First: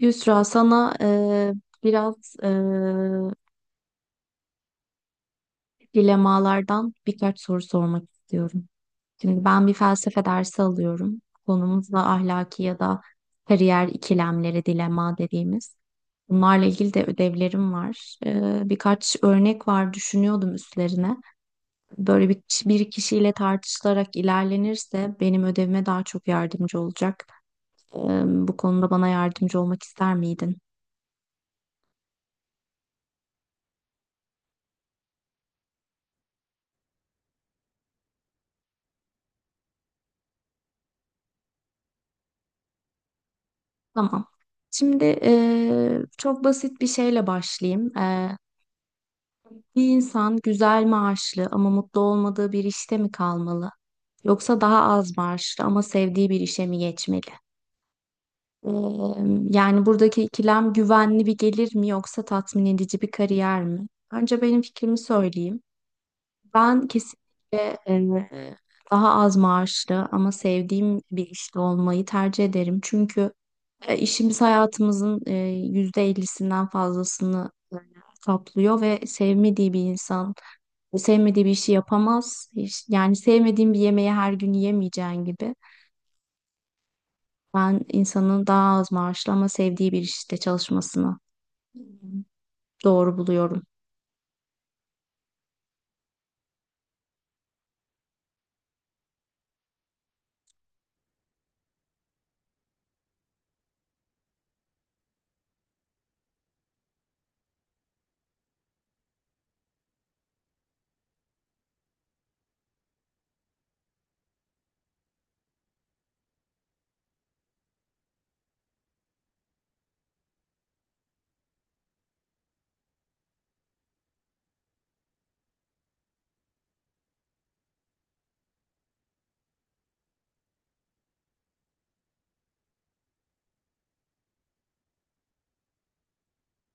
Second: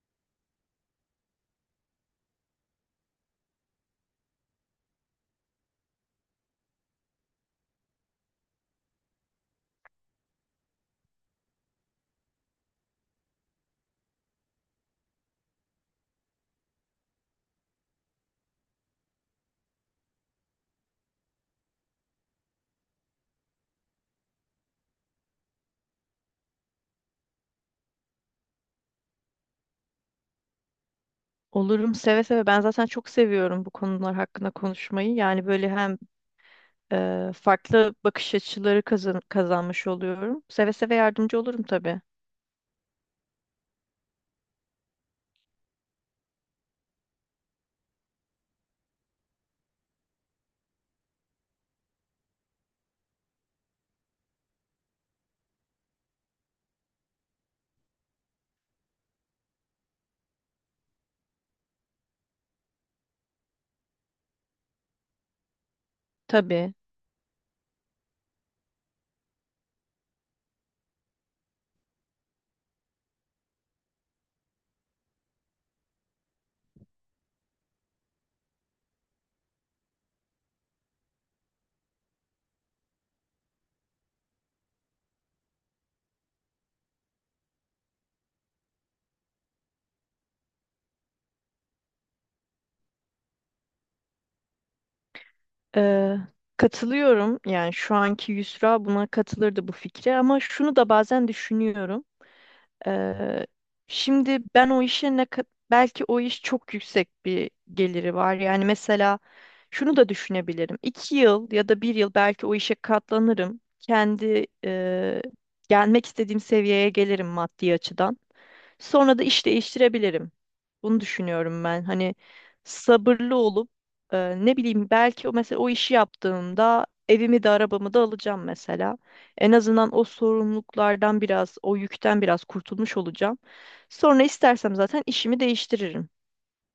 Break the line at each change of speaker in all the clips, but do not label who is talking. Yusra, sana biraz dilemalardan birkaç soru sormak istiyorum. Şimdi ben bir felsefe dersi alıyorum. Konumuz da ahlaki ya da kariyer ikilemleri, dilema dediğimiz. Bunlarla ilgili de ödevlerim var. Birkaç örnek var, düşünüyordum üstlerine. Böyle bir kişiyle tartışılarak ilerlenirse benim ödevime daha çok yardımcı olacak. Bu konuda bana yardımcı olmak ister miydin?
Olurum seve seve. Ben zaten çok seviyorum bu konular hakkında konuşmayı. Yani böyle hem farklı bakış açıları kazanmış oluyorum. Seve seve yardımcı olurum tabii.
Tamam. Şimdi, çok basit bir şeyle başlayayım. Bir insan güzel maaşlı ama mutlu olmadığı bir işte mi kalmalı? Yoksa daha az maaşlı ama sevdiği bir işe mi geçmeli? Yani buradaki ikilem güvenli bir gelir mi, yoksa tatmin edici bir kariyer mi? Önce benim fikrimi söyleyeyim.
Tabii.
Ben kesinlikle daha az maaşlı ama sevdiğim bir işte olmayı tercih ederim. Çünkü işimiz hayatımızın %50'sinden fazlasını kaplıyor ve sevmediği bir insan sevmediği bir işi yapamaz. Yani sevmediğim bir yemeği her gün yemeyeceğin gibi. Ben insanın daha az maaşlı ama sevdiği bir işte çalışmasını doğru buluyorum.
Ee, katılıyorum. Yani şu anki Yusra buna katılırdı bu fikre ama şunu da bazen düşünüyorum. Eee, şimdi ben o işe belki o iş çok yüksek bir geliri var. Yani mesela şunu da düşünebilirim. 2 yıl ya da bir yıl belki o işe katlanırım. Kendi gelmek istediğim seviyeye gelirim maddi açıdan. Sonra da iş değiştirebilirim. Bunu düşünüyorum ben. Hani sabırlı olup ne bileyim belki o mesela o işi yaptığımda evimi de arabamı da alacağım mesela. En azından o sorumluluklardan biraz, o yükten biraz kurtulmuş olacağım. Sonra istersem zaten işimi değiştiririm.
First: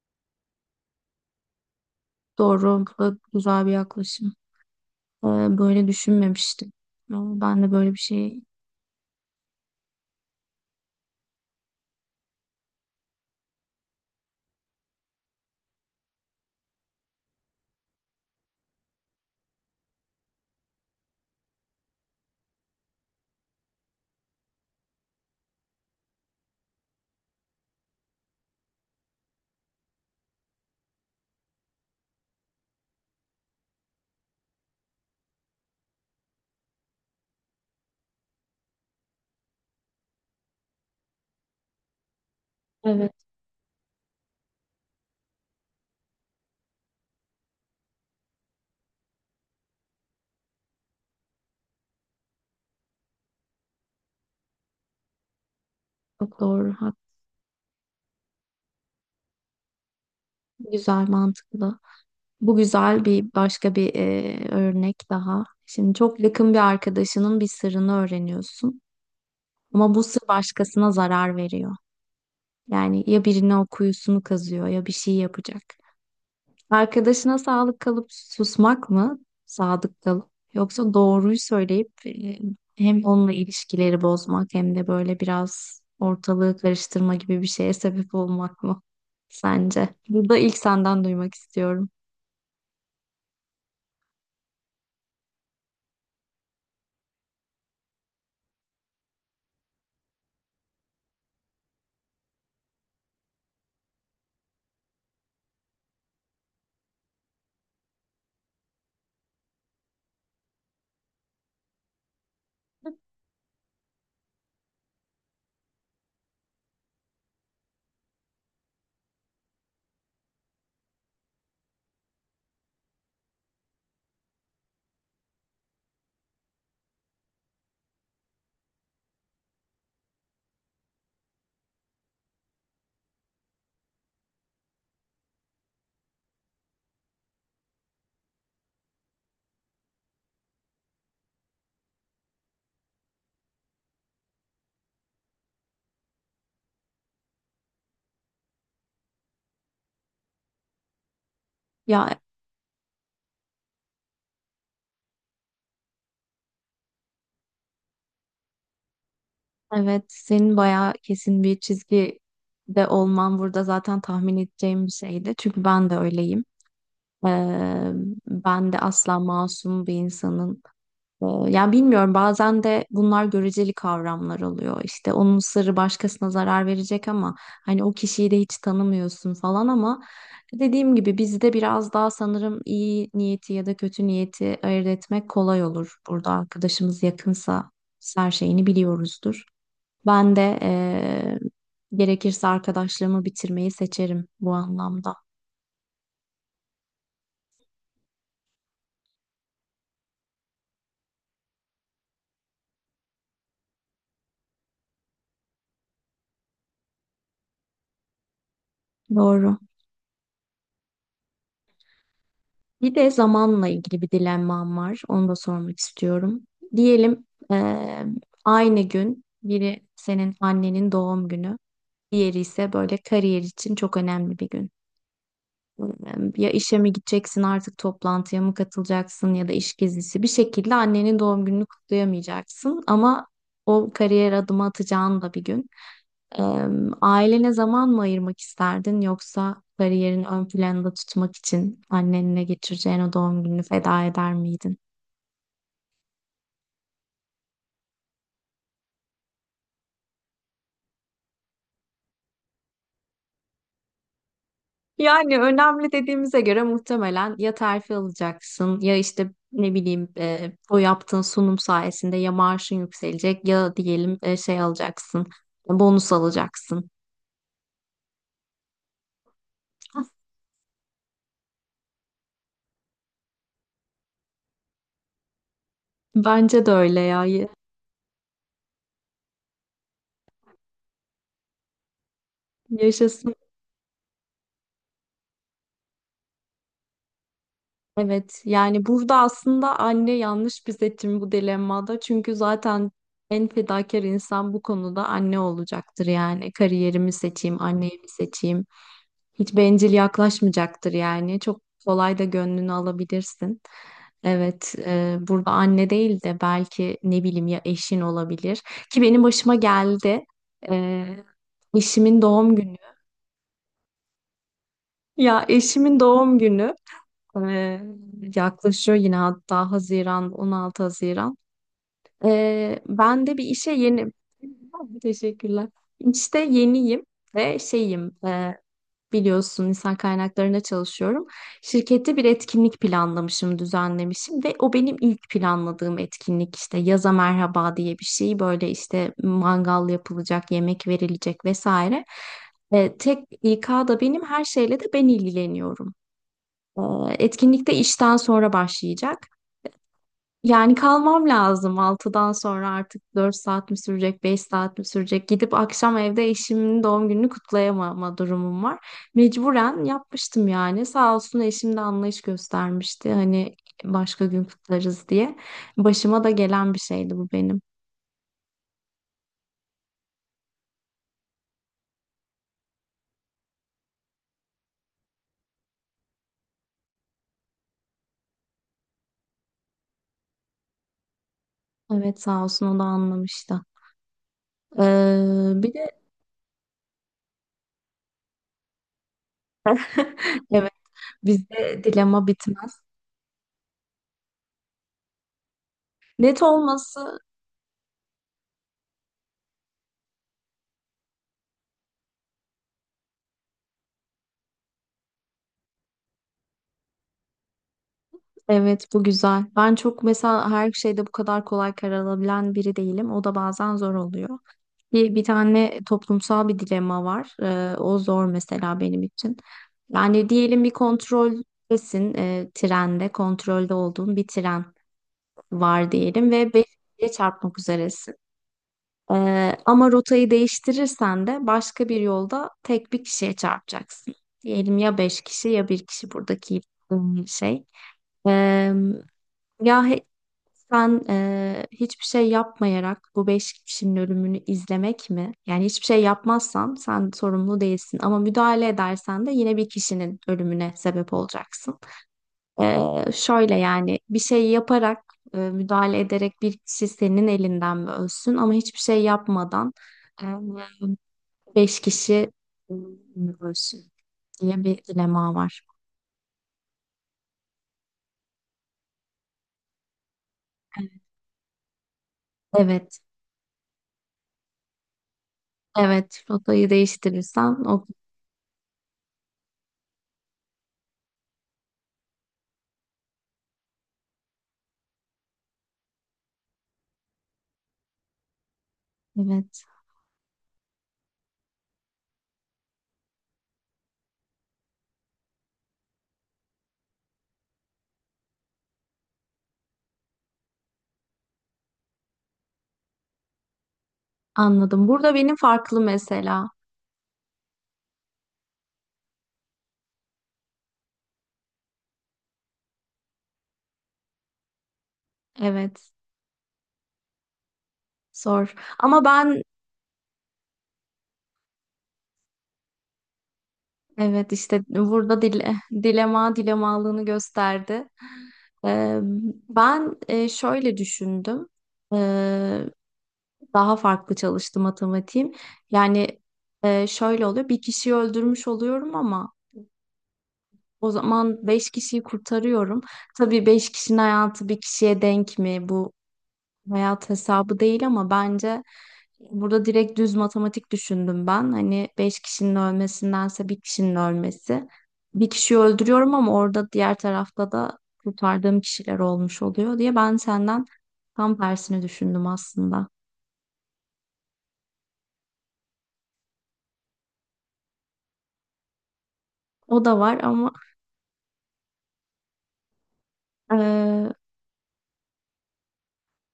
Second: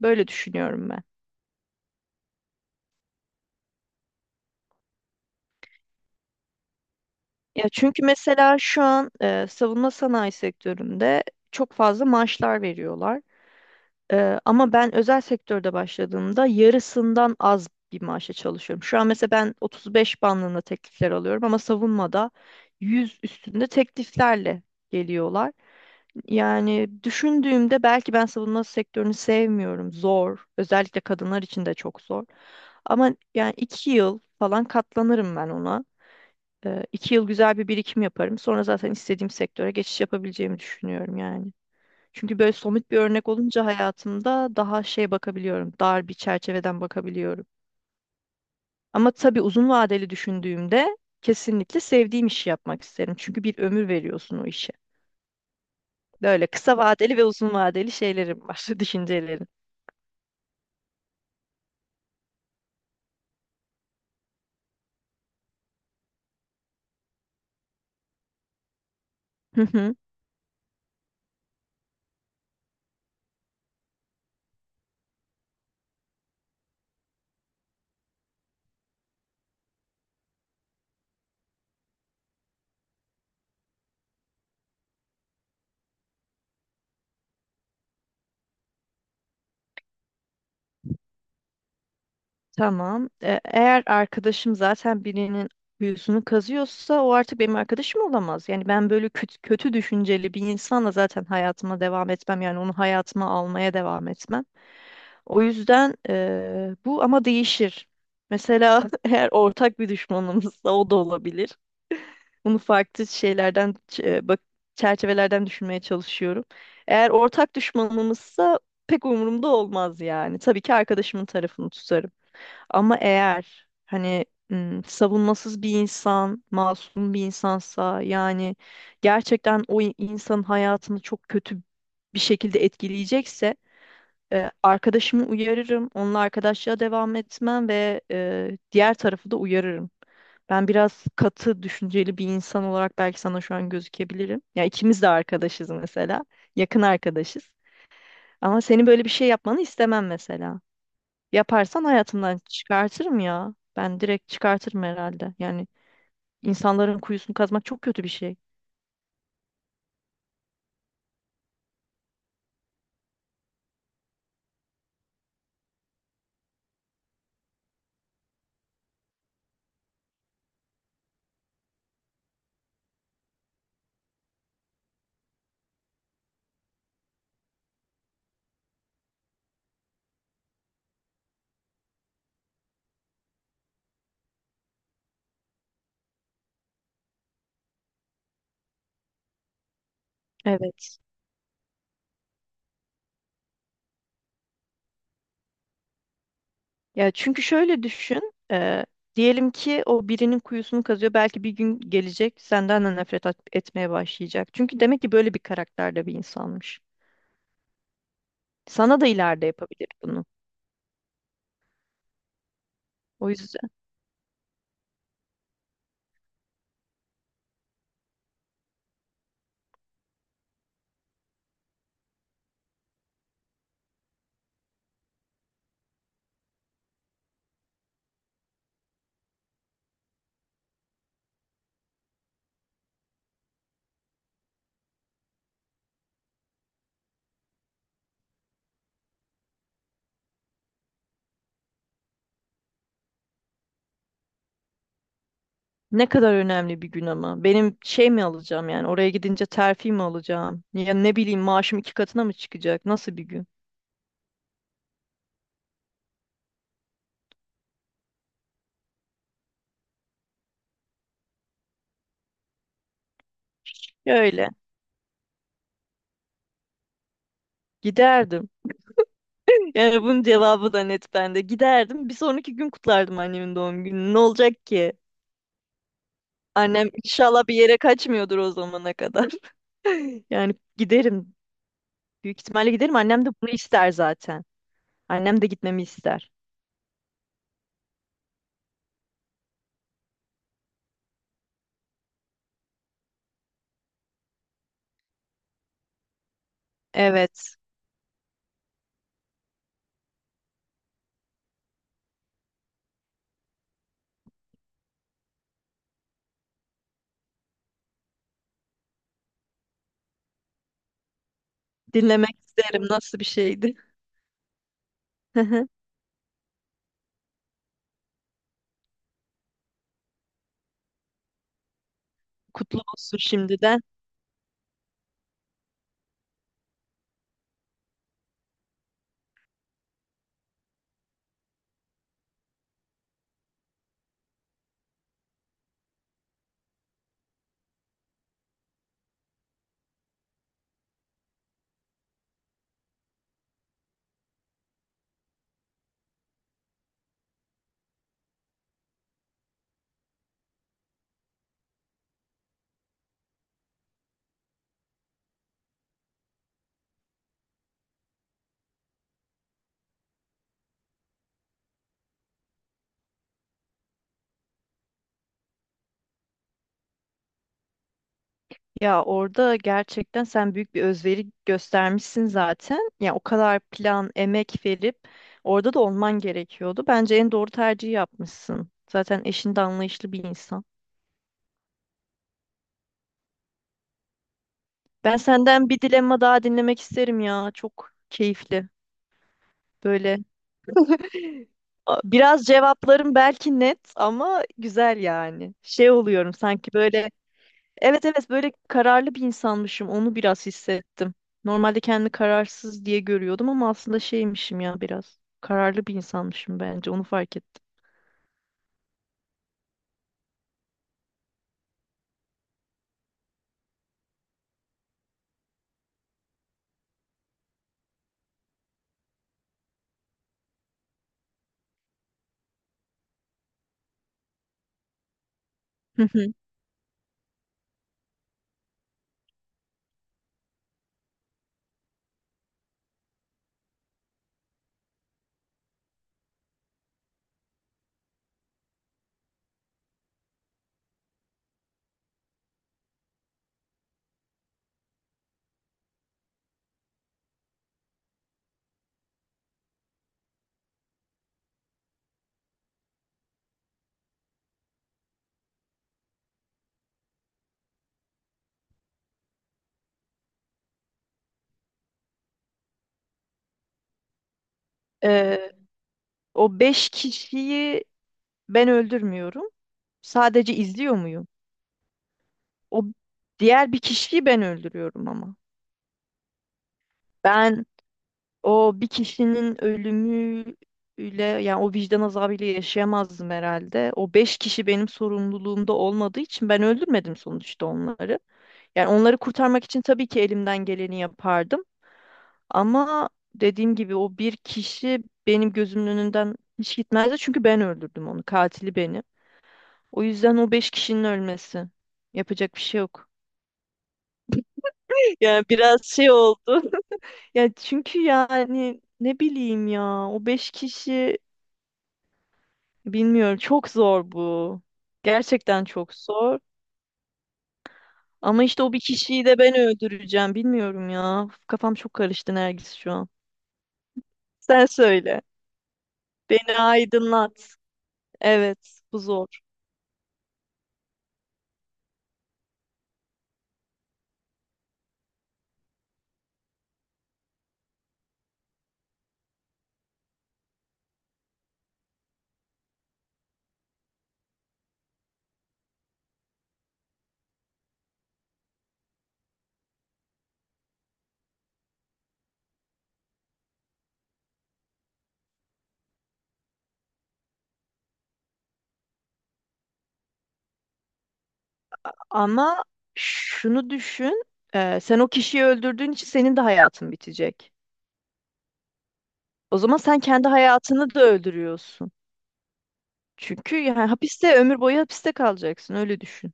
Böyle düşünüyorum ben.
Doğru ve güzel bir yaklaşım. Ee, Böyle düşünmemiştim. Ama ben
Ya
de böyle bir
çünkü
şey.
mesela şu an savunma sanayi sektöründe çok fazla maaşlar veriyorlar. Ama ben özel sektörde başladığımda yarısından az bir maaşa çalışıyorum. Şu an mesela ben 35 bandında teklifler alıyorum ama savunmada 100 üstünde tekliflerle geliyorlar. Yani düşündüğümde belki ben savunma sektörünü sevmiyorum. Zor. Özellikle kadınlar için de çok zor. Ama yani 2 yıl falan katlanırım ben ona. 2 yıl güzel bir birikim yaparım. Sonra zaten istediğim sektöre geçiş yapabileceğimi düşünüyorum yani. Çünkü böyle somut bir
Evet,
örnek olunca hayatımda daha şey bakabiliyorum. Dar bir çerçeveden bakabiliyorum. Ama tabii uzun vadeli düşündüğümde kesinlikle sevdiğim işi yapmak isterim. Çünkü bir ömür veriyorsun o işe.
çok
Böyle
doğru.
kısa vadeli ve uzun vadeli şeylerim var, düşüncelerim.
Güzel, mantıklı. Bu güzel, bir başka bir örnek daha. Şimdi çok yakın bir arkadaşının bir sırrını öğreniyorsun.
Hı
Ama
hı.
bu sır başkasına zarar veriyor. Yani ya birine o kuyusunu kazıyor, ya bir şey yapacak. Arkadaşına sağlık kalıp susmak mı? Sadık kalıp. Yoksa doğruyu söyleyip hem onunla ilişkileri bozmak, hem de böyle biraz ortalığı karıştırma gibi bir şeye sebep olmak mı? Sence? Burada ilk senden duymak istiyorum.
Tamam. Eğer arkadaşım zaten birinin kuyusunu kazıyorsa o artık benim arkadaşım olamaz. Yani ben böyle kötü, kötü düşünceli bir insanla zaten hayatıma devam etmem. Yani onu hayatıma almaya devam etmem. O yüzden bu ama değişir. Mesela eğer ortak bir düşmanımızsa o da olabilir. Bunu farklı şeylerden, bak, çerçevelerden düşünmeye çalışıyorum. Eğer ortak düşmanımızsa pek umurumda olmaz yani. Tabii ki arkadaşımın tarafını tutarım. Ama eğer hani savunmasız bir insan, masum bir insansa yani gerçekten o insanın hayatını çok kötü bir şekilde etkileyecekse arkadaşımı uyarırım, onunla arkadaşlığa devam etmem ve diğer tarafı da uyarırım. Ben biraz katı, düşünceli bir insan olarak belki sana şu an gözükebilirim. Ya ikimiz de arkadaşız mesela, yakın arkadaşız. Ama senin böyle bir şey yapmanı istemem mesela. Yaparsan
Ya,
hayatımdan çıkartırım ya. Ben direkt çıkartırım herhalde. Yani insanların kuyusunu kazmak çok kötü bir şey.
evet, senin bayağı kesin bir çizgi de olman burada zaten tahmin edeceğim bir şeydi. Çünkü ben de öyleyim. Ee, Ben de asla masum bir insanın. Yani bilmiyorum, bazen de bunlar göreceli kavramlar oluyor. İşte onun sırrı başkasına zarar verecek ama hani o kişiyi de hiç tanımıyorsun falan, ama dediğim gibi bizde biraz daha, sanırım, iyi niyeti ya da kötü niyeti ayırt etmek kolay olur. Burada arkadaşımız yakınsa biz her şeyini biliyoruzdur. Ben de
Evet.
gerekirse arkadaşlığımı bitirmeyi seçerim bu anlamda.
Ya çünkü şöyle düşün. Diyelim ki o birinin kuyusunu kazıyor. Belki bir gün gelecek senden de nefret etmeye başlayacak. Çünkü demek ki böyle bir karakterde bir insanmış. Sana da ileride
Doğru.
yapabilir bunu.
Bir de
O
zamanla
yüzden
ilgili bir dilemmam var. Onu da sormak istiyorum. Diyelim, aynı gün biri senin annenin doğum günü, diğeri ise böyle kariyer için çok önemli bir gün. Eee, Ya işe mi gideceksin artık, toplantıya mı katılacaksın ya da iş gezisi, bir şekilde annenin doğum gününü kutlayamayacaksın ama o kariyer adımı atacağın da bir gün. Eee, Ailene zaman mı ayırmak isterdin, yoksa kariyerin ön planda tutmak için annenle geçireceğin o doğum gününü feda eder miydin?
ne kadar önemli bir gün ama. Benim şey mi alacağım yani oraya gidince terfi mi alacağım? Ya ne bileyim maaşım iki katına mı çıkacak? Nasıl bir gün?
Yani önemli dediğimize göre muhtemelen ya terfi alacaksın, ya işte ne bileyim, o yaptığın sunum sayesinde ya maaşın yükselecek, ya diyelim
Öyle.
şey alacaksın, bonus alacaksın.
Giderdim. Yani bunun cevabı da net bende. Giderdim. Bir sonraki gün kutlardım annemin doğum gününü. Ne olacak ki?
Bence de
Annem
öyle ya.
inşallah bir yere kaçmıyordur o zamana kadar. Yani giderim. Büyük ihtimalle giderim. Annem de
Yaşasın.
bunu ister zaten. Annem de gitmemi ister.
Evet, yani burada aslında anne yanlış bir seçim bu dilemmada. Çünkü zaten en fedakar insan bu konuda anne olacaktır yani. Kariyerimi
Evet.
seçeyim, anneyi mi seçeyim? Hiç bencil yaklaşmayacaktır yani. Çok kolay da gönlünü alabilirsin. Evet, burada anne değil de belki ne bileyim, ya eşin olabilir. Ki benim başıma geldi. E, Eşimin
Dinlemek
doğum günü.
isterim. Nasıl bir şeydi?
Ya, eşimin doğum günü. Ee, Yaklaşıyor yine, hatta Haziran, 16 Haziran.
Kutlu olsun
Ben de bir işe
şimdiden.
yeni... Teşekkürler. İşte yeniyim ve şeyim, biliyorsun, insan kaynaklarında çalışıyorum. Şirkette bir etkinlik planlamışım, düzenlemişim ve o benim ilk planladığım etkinlik, işte yaza merhaba diye bir şey. Böyle işte mangal yapılacak, yemek verilecek, vesaire. Tek İK'da benim, her şeyle de ben ilgileniyorum. Ee, Etkinlik de işten sonra başlayacak. Yani kalmam lazım 6'dan sonra, artık 4 saat mi sürecek, 5 saat mi sürecek? Gidip akşam evde eşimin doğum gününü kutlayamama durumum var. Mecburen yapmıştım yani. Sağ olsun, eşim de anlayış göstermişti. Hani başka gün kutlarız diye. Başıma da gelen bir şeydi bu benim.
Ya orada gerçekten sen büyük bir özveri göstermişsin zaten. Ya o kadar plan, emek verip orada da olman gerekiyordu. Bence en doğru tercihi yapmışsın. Zaten eşin de anlayışlı bir insan.
Evet, sağ olsun, o da anlamıştı.
Ben senden
Bir
bir
de.
dilemma daha dinlemek isterim ya. Çok keyifli. Böyle
evet, bizde dilema
biraz
bitmez.
cevaplarım belki net ama güzel yani. Şey oluyorum
Net
sanki
olması.
böyle. Evet, evet, böyle kararlı bir insanmışım. Onu biraz hissettim. Normalde kendimi kararsız diye görüyordum ama aslında şeymişim ya biraz. Kararlı bir insanmışım bence. Onu fark ettim.
Evet, bu güzel. Ben çok, mesela, her şeyde bu kadar kolay karar alabilen biri değilim. O da bazen zor oluyor. Bir tane toplumsal bir dilema var. O zor mesela benim için. Yani diyelim bir kontroldesin, trende, kontrolde olduğun bir tren var
Hı
diyelim
hı.
ve beşinciye çarpmak üzeresin. Ama rotayı değiştirirsen de başka bir yolda tek bir kişiye çarpacaksın. Diyelim, ya beş kişi ya bir kişi, buradaki şey. Ya he- Sen hiçbir şey yapmayarak bu beş kişinin ölümünü izlemek mi? Yani hiçbir şey yapmazsan sen sorumlu değilsin, ama müdahale edersen de yine bir kişinin ölümüne sebep olacaksın. Şöyle, yani bir şey yaparak, müdahale ederek bir kişi senin elinden mi ölsün, ama hiçbir şey yapmadan eee, beş kişi mi ölsün diye bir dilema
Ee,
var.
O beş kişiyi ben öldürmüyorum. Sadece izliyor muyum? O
Evet,
diğer bir kişiyi ben öldürüyorum ama.
evet. Rotayı değiştirirsen
Ben
o,
o bir kişinin ölümüyle yani o vicdan azabıyla yaşayamazdım herhalde. O beş kişi benim sorumluluğumda olmadığı için ben öldürmedim sonuçta onları. Yani onları kurtarmak
evet.
için tabii ki elimden geleni yapardım. Ama dediğim gibi o bir kişi benim gözümün önünden hiç gitmezdi. Çünkü ben öldürdüm onu. Katili benim. O yüzden o beş kişinin ölmesi. Yapacak bir şey yok.
Anladım. Burada benim
Yani
farklı
biraz şey
mesela.
oldu. Ya çünkü yani ne bileyim ya o beş kişi bilmiyorum çok zor bu. Gerçekten
Evet,
çok zor. Ama
zor.
işte o bir
Ama
kişiyi de
ben,
ben öldüreceğim bilmiyorum ya. Kafam çok karıştı Nergis şu an.
evet, işte
Sen
burada
söyle.
dilema
Beni
dilemalığını
aydınlat.
gösterdi.
Evet, bu
Ee,
zor.
Ben, şöyle düşündüm. Ee, Daha farklı çalıştı matematiğim. Yani, şöyle oluyor. Bir kişiyi öldürmüş oluyorum, ama o zaman beş kişiyi kurtarıyorum. Tabii beş kişinin hayatı bir kişiye denk mi? Bu hayat hesabı değil, ama bence burada direkt düz matematik düşündüm ben. Hani beş kişinin ölmesindense bir kişinin ölmesi. Bir kişiyi öldürüyorum ama orada diğer tarafta da kurtardığım kişiler olmuş oluyor diye, ben senden tam tersini düşündüm
Ama
aslında.
şunu düşün, sen o kişiyi öldürdüğün için senin de hayatın bitecek. O zaman
O da
sen
var
kendi
ama,
hayatını da öldürüyorsun. Çünkü yani
eee,
hapiste ömür boyu hapiste kalacaksın, öyle düşün.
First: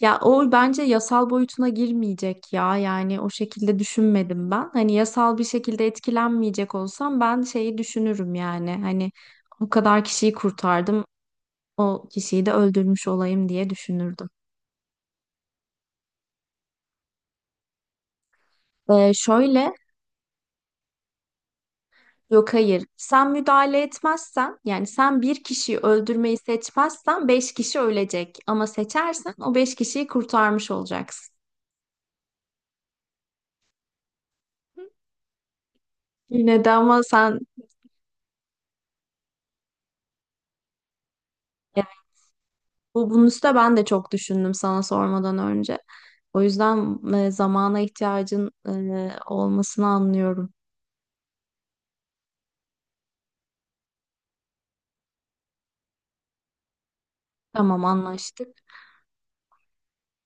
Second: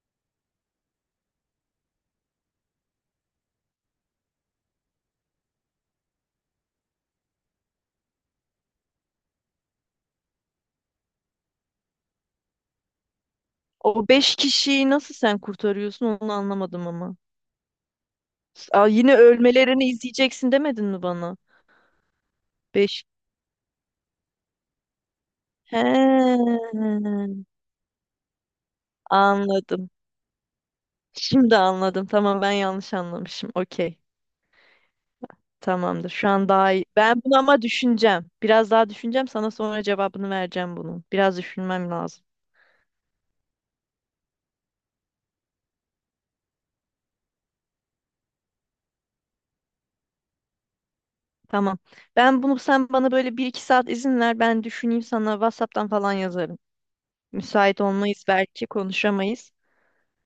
ya o bence yasal boyutuna girmeyecek ya. Yani o şekilde düşünmedim ben. Hani yasal bir şekilde etkilenmeyecek olsam ben şeyi düşünürüm yani. Hani o kadar kişiyi kurtardım. O kişiyi de öldürmüş olayım diye
O
düşünürdüm.
beş kişiyi nasıl sen kurtarıyorsun onu anlamadım ama. Aa, yine
Şöyle,
ölmelerini izleyeceksin demedin mi bana?
yok, hayır.
Beş.
Sen müdahale etmezsen, yani sen bir kişiyi öldürmeyi
He,
seçmezsen, beş kişi ölecek. Ama seçersen o beş
anladım.
kişiyi kurtarmış olacaksın.
Şimdi anladım. Tamam, ben yanlış anlamışım. Okey. Tamamdır. Şu an
Yine de
daha iyi.
ama
Ben
sen,
bunu ama düşüneceğim. Biraz daha düşüneceğim. Sana sonra cevabını vereceğim bunun. Biraz
evet,
düşünmem lazım.
bu bunun üstüne ben de çok düşündüm sana sormadan önce. O yüzden, zamana ihtiyacın olmasını anlıyorum.
Tamam. Ben bunu sen bana böyle bir iki saat izin ver. Ben düşüneyim, sana WhatsApp'tan falan yazarım. Müsait
Tamam,
olmayız,
anlaştık.
belki konuşamayız.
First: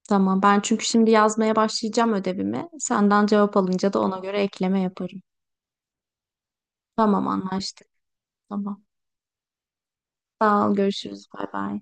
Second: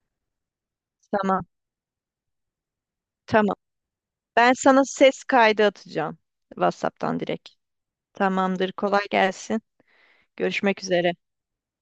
Tamam, ben çünkü şimdi
Tamam.
yazmaya başlayacağım ödevimi. Senden cevap
Tamam.
alınca da ona göre
Ben
ekleme
sana
yaparım.
ses kaydı atacağım. WhatsApp'tan
Tamam,
direkt.
anlaştık.
Tamamdır.
Tamam.
Kolay gelsin.
Sağ ol.
Görüşmek üzere.
Görüşürüz. Bay bay.